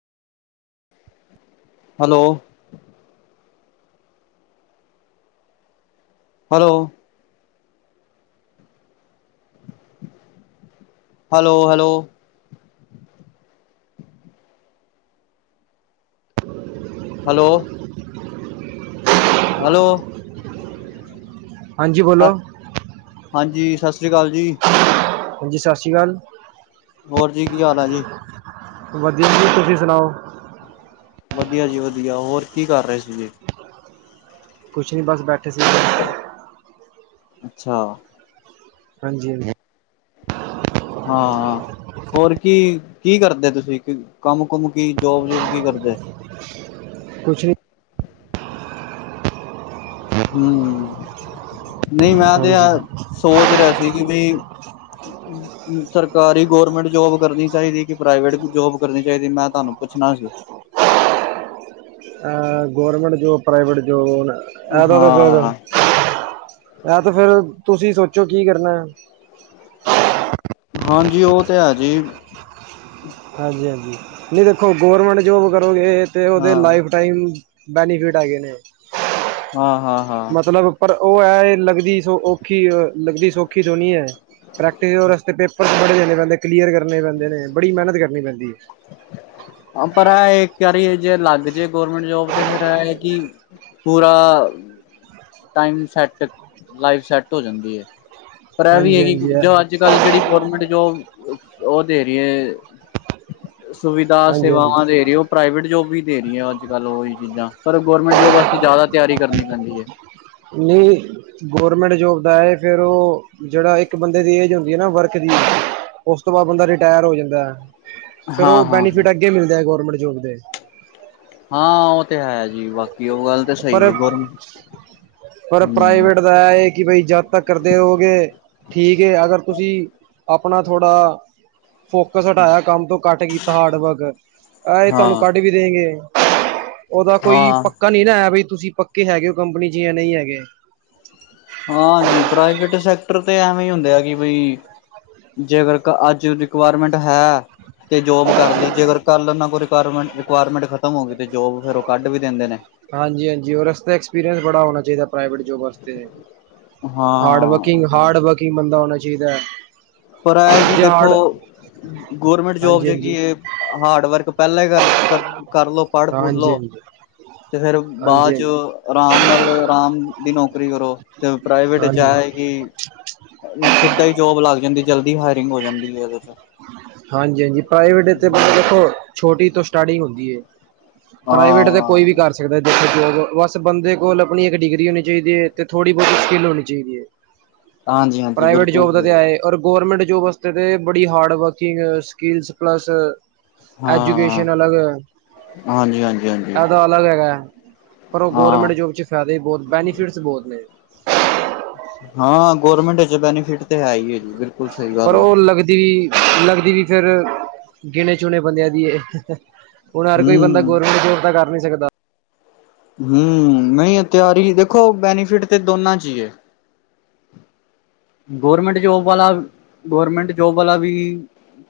Hello. Hello. Hello hello [unintelligible] hello. Hello. ਹਾਂਜੀ ਬੋਲੋ। ਹਾਂਜੀ ਸਸ ਸ਼੍ਰੀ ਕਾਲ ਜੀ। ਹਾਂਜੀ ਸਸ ਸ਼੍ਰੀ ਕਾਲ। ਹੋਰ ਜੀ ਕੀ ਹਾਲ ਆ ਜੀ? ਵਧੀਆ ਜੀ ਤੁਸੀਂ ਸੁਣਾਓ? ਵਧੀਆ ਜੀ ਵਧੀਆ ਹੋਰ ਕੀ ਕਰ ਰੇ ਸੀਗੇ? ਕੁਛ ਨੀ ਬਸ ਬੈਠੇ ਸੀ। ਅੱਛਾ। ਹਾਂਜੀ-ਹਾਂਜੀ ਹਾਂ। ਹੋਰ ਕੀ-ਕੀ ਕਰਦੇ ਤੁਸੀਂ ਕੰਮ ਕੁਮ ਕੀ ਜੋਬ-ਜੁਬ ਕੀ ਕਰਦੇ? ਕੁੱਛ ਨੀ‌। ਹੂੰ-ਹੂੰ ਨਈ ਮੈਂ ਤੇ ਆ ਹਾਂਜੀ ਸੋਚ ਰਿਆ ਸੀ ਕੀ ਬਈ [unintelligible] ਸਰਕਾਰੀ ਗੋਰਮੈਂਟ ਜੋਬ ਕਰਨੀ ਚਾਈਦੀ ਕੀ ਪ੍ਰਾਈਵੇਟ ਜੋਬ ਕਰਨੀ ਚਾਈਦੀ ਮੈਂ ਤੁਹਾਨੂੰ ਪੁੱਛਣਾ ਸੀ? ਅਹ ਗੌਰਮੈਂਟ ਜੋਬ ਪ੍ਰਾਈਵੇਟ ਜੋਬ ਐਦਾ ਤੇ ਫੇਰ ਹਾਂ ਐ ਤੇ ਫੇਰ ਤੁਸੀਂ ਸੋਚੋ ਕੀ ਕਰਨੈ। ਹਾਂਜੀ ਓ ਤੇ ਹੈ ਜੀ। ਹਾਂਜੀ-ਹਾਂਜੀ ਨਈ ਦੇਖੋ ਗਰਮੈਂਟ ਜੋਬ ਕਰੋਗੇ ਤੇ ਓਦੇ ਹਾਂ ਲਾਈਫ ਟਾਈਮ ਬੈਨੀਫਿਟ ਹੈਗੇ ਨੇ। ਹਾਂ-ਹਾਂ। ਮਤਲਬ ਪਰ ਓ ਐ ਏ ਲੱਗਦੀ ਸੋ ਔਖੀ ਲੱਗਦੀ ਸੌਖੀ ਸੋਣੀ ਐ। ਪ੍ਰੈਕਟਿਸ ਓਦੇ ਵਾਸਤੇ ਪੇਪਰ ਬੜੇ ਦੇਣੇ ਪੈਂਦੇ, ਕਲੀਅਰ ਕਰਨੇ ਪੈਂਦੇ ਨੇ ਬੜੀ ਮੇਹਨਤ ਕਰਨੀ ਪੈਂਦੀ ਏ। ਪਰ ਐ ਇੱਕ ਵਾਰੀ ਜੇ ਲੱਗ ਜੇ ਗੌਰਮੈਂਟ ਜੋਬ ਤੇ ਫੇਰ ਐ ਕੀ ਪੂਰਾ ਟਾਈਮ ਸੈਟ ਲਾਈਫ ਸੈਟ ਹੋ ਜਾਂਦੀ ਐ। ਪਰ ਐ ਵੀ ਹਾਂਜੀ ਹੈ ਕੀ ਹਾਂਜੀ ਜੋ ਅੱਜ-ਕੱਲ ਜੇੜੀ ਗੌਰਮੈਂਟ ਜੋਬ ਓ ਦੇ ਰੀਐ ਹਾਂਜੀ ਹਾਂਜੀ ਸੁਵਿਧਾ-ਸੇਵਾਵਾਂ ਦੇਰੀ ਓ ਪ੍ਰਾਈਵੇਟ ਜੋਬ ਵੀ ਦੇ ਰੀਐ ਅੱਜ-ਕੱਲ੍ਹ ਓਹੀ ਚੀਜ਼ਾਂ ਪਰ ਗੌਰਮੈਂਟ ਜੋਬ ਵਾਸਤੇ ਜਾਦਾ ਤਿਆਰੀ ਕਰਨੀ ਪੈਂਦੀ ਐ। ਨਈ ਗੌਰਮੈਂਟ ਜੋਬ ਦਾ ਐ ਫੇਰ ਓ ਜਿਹੜਾ ਇੱਕ ਬੰਦੇ ਦੀ ਏਜ ਹੁੰਦੀ ਹੈ ਨਾ ਵਰਕ ਦੀ ਉਸ ਤੋਂ ਬਾਅਦ ਬੰਦਾ ਰਿਟਾਇਰ ਹੋ ਜਾਂਦਾ। ਫੇਰ ਹਾਂ ਉਹ ਹਾਂ ਹਾਂ। ਬੈਨੀਫਿਟ ਅੱਗੇ ਮਿਲਦੇ ਹੈ ਗੌਰਮੈਂਟ ਜੋਬ ਦੇ। ਹਾਂ ਉਹ ਤੇ ਹੈ ਜੀ ਬਾਕੀ ਉਹ ਗੱਲ ਤਾਂ ਸਹੀ ਪਰ ਹੈ ਗੌਰਮੈਂਟ ਪਰ ਹਮ। ਪ੍ਰਾਈਵੇਟ ਕਿ ਬਾਈ ਜਦ ਤੱਕ ਕਰਦੇ ਰੋਗੇ ਠੀਕ ਹੈ ਅਗਰ ਤੁਸੀਂ ਆਪਣਾ ਥੋੜਾ ‍‍‍ ਫੋਕਸ ਹਟਾਇਆ ਕੰਮ ਤੋਂ ਕੱਟ ਕੀਤਾ ਹਾਰਡ ਵਰਕ ਇਹ ਤੁਹਾਨੂੰ ਹਾਂ ਕੱਢ ਵੀ ਦੇ ਉਹਦਾ ਕੋਈ ਹਾਂ ਪੱਕਾ ਨਹੀਂ। ਬਈ ਤੁਸੀਂ ਪੱਕੇ ਹੈਗੇ ਹੋ ਕੰਪਨੀ ਚ ਜਾਂ ਨਹੀਂ ਹੈਗੇ। ਹਾਂਜੀ ਪ੍ਰਾਈਵੇਟ ਸੈਕਟਰ ਤੇ ਐਵੇਂ ਹੀ ਹੁੰਦੇ ਆ ਕਿ ਬਈ ਜੇਕਰ ਅੱਜ ਰਿਕੁਆਇਰਮੈਂਟ ਹੈ। ਤੇ ਜੋਬ ਕਰ ਲਈ ਜੇ ਅਗਰ ਕੱਲ ਇਨਾਂ ਕੋ ਰਿਕੁਆਇਰਮੈਂਟ ਖਤਮ ਹੋ ਗਈ ਤੇ ਜੋਬ ਫੇਰ ਉਹ ਕੱਢ ਵੀ ਦਿੰਦੇ ਨੇ। ਹਾਂਜੀ ਹਾਂਜੀ ਔਰ ਇਸ ਵਾਸਤੇ ਐਕਸਪੀਰੀਅੰਸ ਬੜਾ ਹੋਣਾ ਚਾਹੀਦਾ ਪ੍ਰਾਈਵੇਟ ਜੋਬ ਵਸਤੇ। ਹਾਰਡ ਵਰਕਿੰਗ ਹਾਂ ਹਾਰਡ ਵਰਕਿੰਗ ਬੰਦਾ ਹੋਣਾ ਚਾਹੀਦਾ ਹੈ। ਪਰ ਐ ਕਿ ਜੇ ਦੇਖੋ ਹਾਰਡ ਗੌਰਮੈਂਟ ਜੋਬ ਹਾਂਜੀ ਹਾਂਜੀ ਚੰਗੀ ਹੈ। ਹਾਰਡ ਵਰਕ ਪੋਯਲਾਂ ਕਰ ਕਰ ਲੋ। ਪੜ੍ਹ ਪੁੜ ਹਾਂਜੀ ਲੋਓ ਹਾਂਜੀ ਤੇ ਫੇਰ ਬਾਅਦ ਹਾਂਜੀ ਚ ਆਰਾਮ ਨਾਲ ਆਰਾਮ ਦੀ ਨੌਕਰੀ ਕਰੋ ਤੇ ਪ੍ਰਾਈਵੇਟ ਚ ਹਾਂਜੀ ਹੈ ਕਿ ਸਿੱਧਾ ਹੀ ਜੋਬ ਲੱਗ ਜਾਂਦੀ ਜਲਦੀ ਹਾਇਰਿੰਗ ਹੋ ਜਾਂਦੀ ਹੈ ਉਹਦੇ ਚ। ਹਾਂਜੀ ਹਾਂਜੀ ਪ੍ਰਾਈਵੇਟ ਹਾਂ ਦੇਖੋ ਛੋਟੀ ਤੋਂ ਸਟਾਰਟਿੰਗ ਹੁੰਦੀ ਹੈ ਪ੍ਰਾਈਵੇਟ ਦੇ ਕੋਈ ਹਾਂ ਵੀ ਕਰ ਸਕਦਾ ਦੇਖੇ ਬਸ ਬੰਦੇ ਕੋਲ ਆਪਣੀ ਇੱਕ ਡਿਗਰੀ ਹੋਣੀ ਚਾਹੀਦੀ ਹੈ ਅਤੇ ਥੋੜ੍ਹੀ ਬੋਤੀ ਸਕਿੱਲ ਹੋਣੀ ਚਾਹੀਦੀ ਹੈ। ਹਾਂਜੀ ਹਾਂਜੀ ਪ੍ਰਾਈਵੇਟ ਬਿਲਕੁਲ ਜੋਬ ਦਾ ਸਹੀ ਤੇ ਗੱਲ। ਐਹੈ। ਔ ਗੌਰਮੈਂਟ ਜੋਬ ਵਾਸਤੇ ਤਾਂ ਬੜੀ ਹਾਰਡ ਵਰਕਿੰਗ, ਸਕਿੱਲਸ ਪਲੱਸ ਹਾਂ ਐਜੂਕੇਸ਼ਨ ਅਲੱਗ ਹਾਂਜੀ ਹਾਂਜੀ ਹਾਂਜੀ ਇਦਾ ਅਲੱਗ ਹੈਗਾ ਹੈ ਪਰ ਉਹ ਹਾਂ ਗੌਰਮੈਂਟ ਜੋਬ ਚ ਫਾਇਦੇ ਬੋਤ ਬੈਨੀਫਿਟਸ ਬੌਤ ਨੇ। ਹਾਂ ਗੌਰਮੈਂਟ ਚ ਬੈਨੀਫਿਟ ਤੇ ਹੈ ਹੀ ਹੈ ਜੀ ਬਿਲਕੁਲ। ਸਹੀ ਪਰ ਗੱਲ ਆ ਉਹ ਲੱਗਦੀ ਵੀ ਲੱਗਦੀ ਵੀ ਫੇਿਰ ਗਿਣੇ ਚੁਣੇ ਬੰਦਿਆਂ ਦੀ ਹੁਣ ਹਰ ਕੋਈ ਬੰਦਾ ਹਮ ਗੌਰਮੈਂਟ ਜੋਬ ਤਾਂ ਕਰ ਨੀ ਸਕਦਾ। ਹਮ ਨਹੀਂ ਤਿਆਰੀ ਦੇਖੋ ਬੈਨੀਫਿਟ ਤੇ ਦੋਨਾਂ ਚ ਹੀ ਹੈ। ਗੌਰਮੈਂਟ ਜੋਬ ਵਾਲਾ ਗੌਰਮੈਂਟ ਜੋਬ ਵਾਲਾ ਵੀ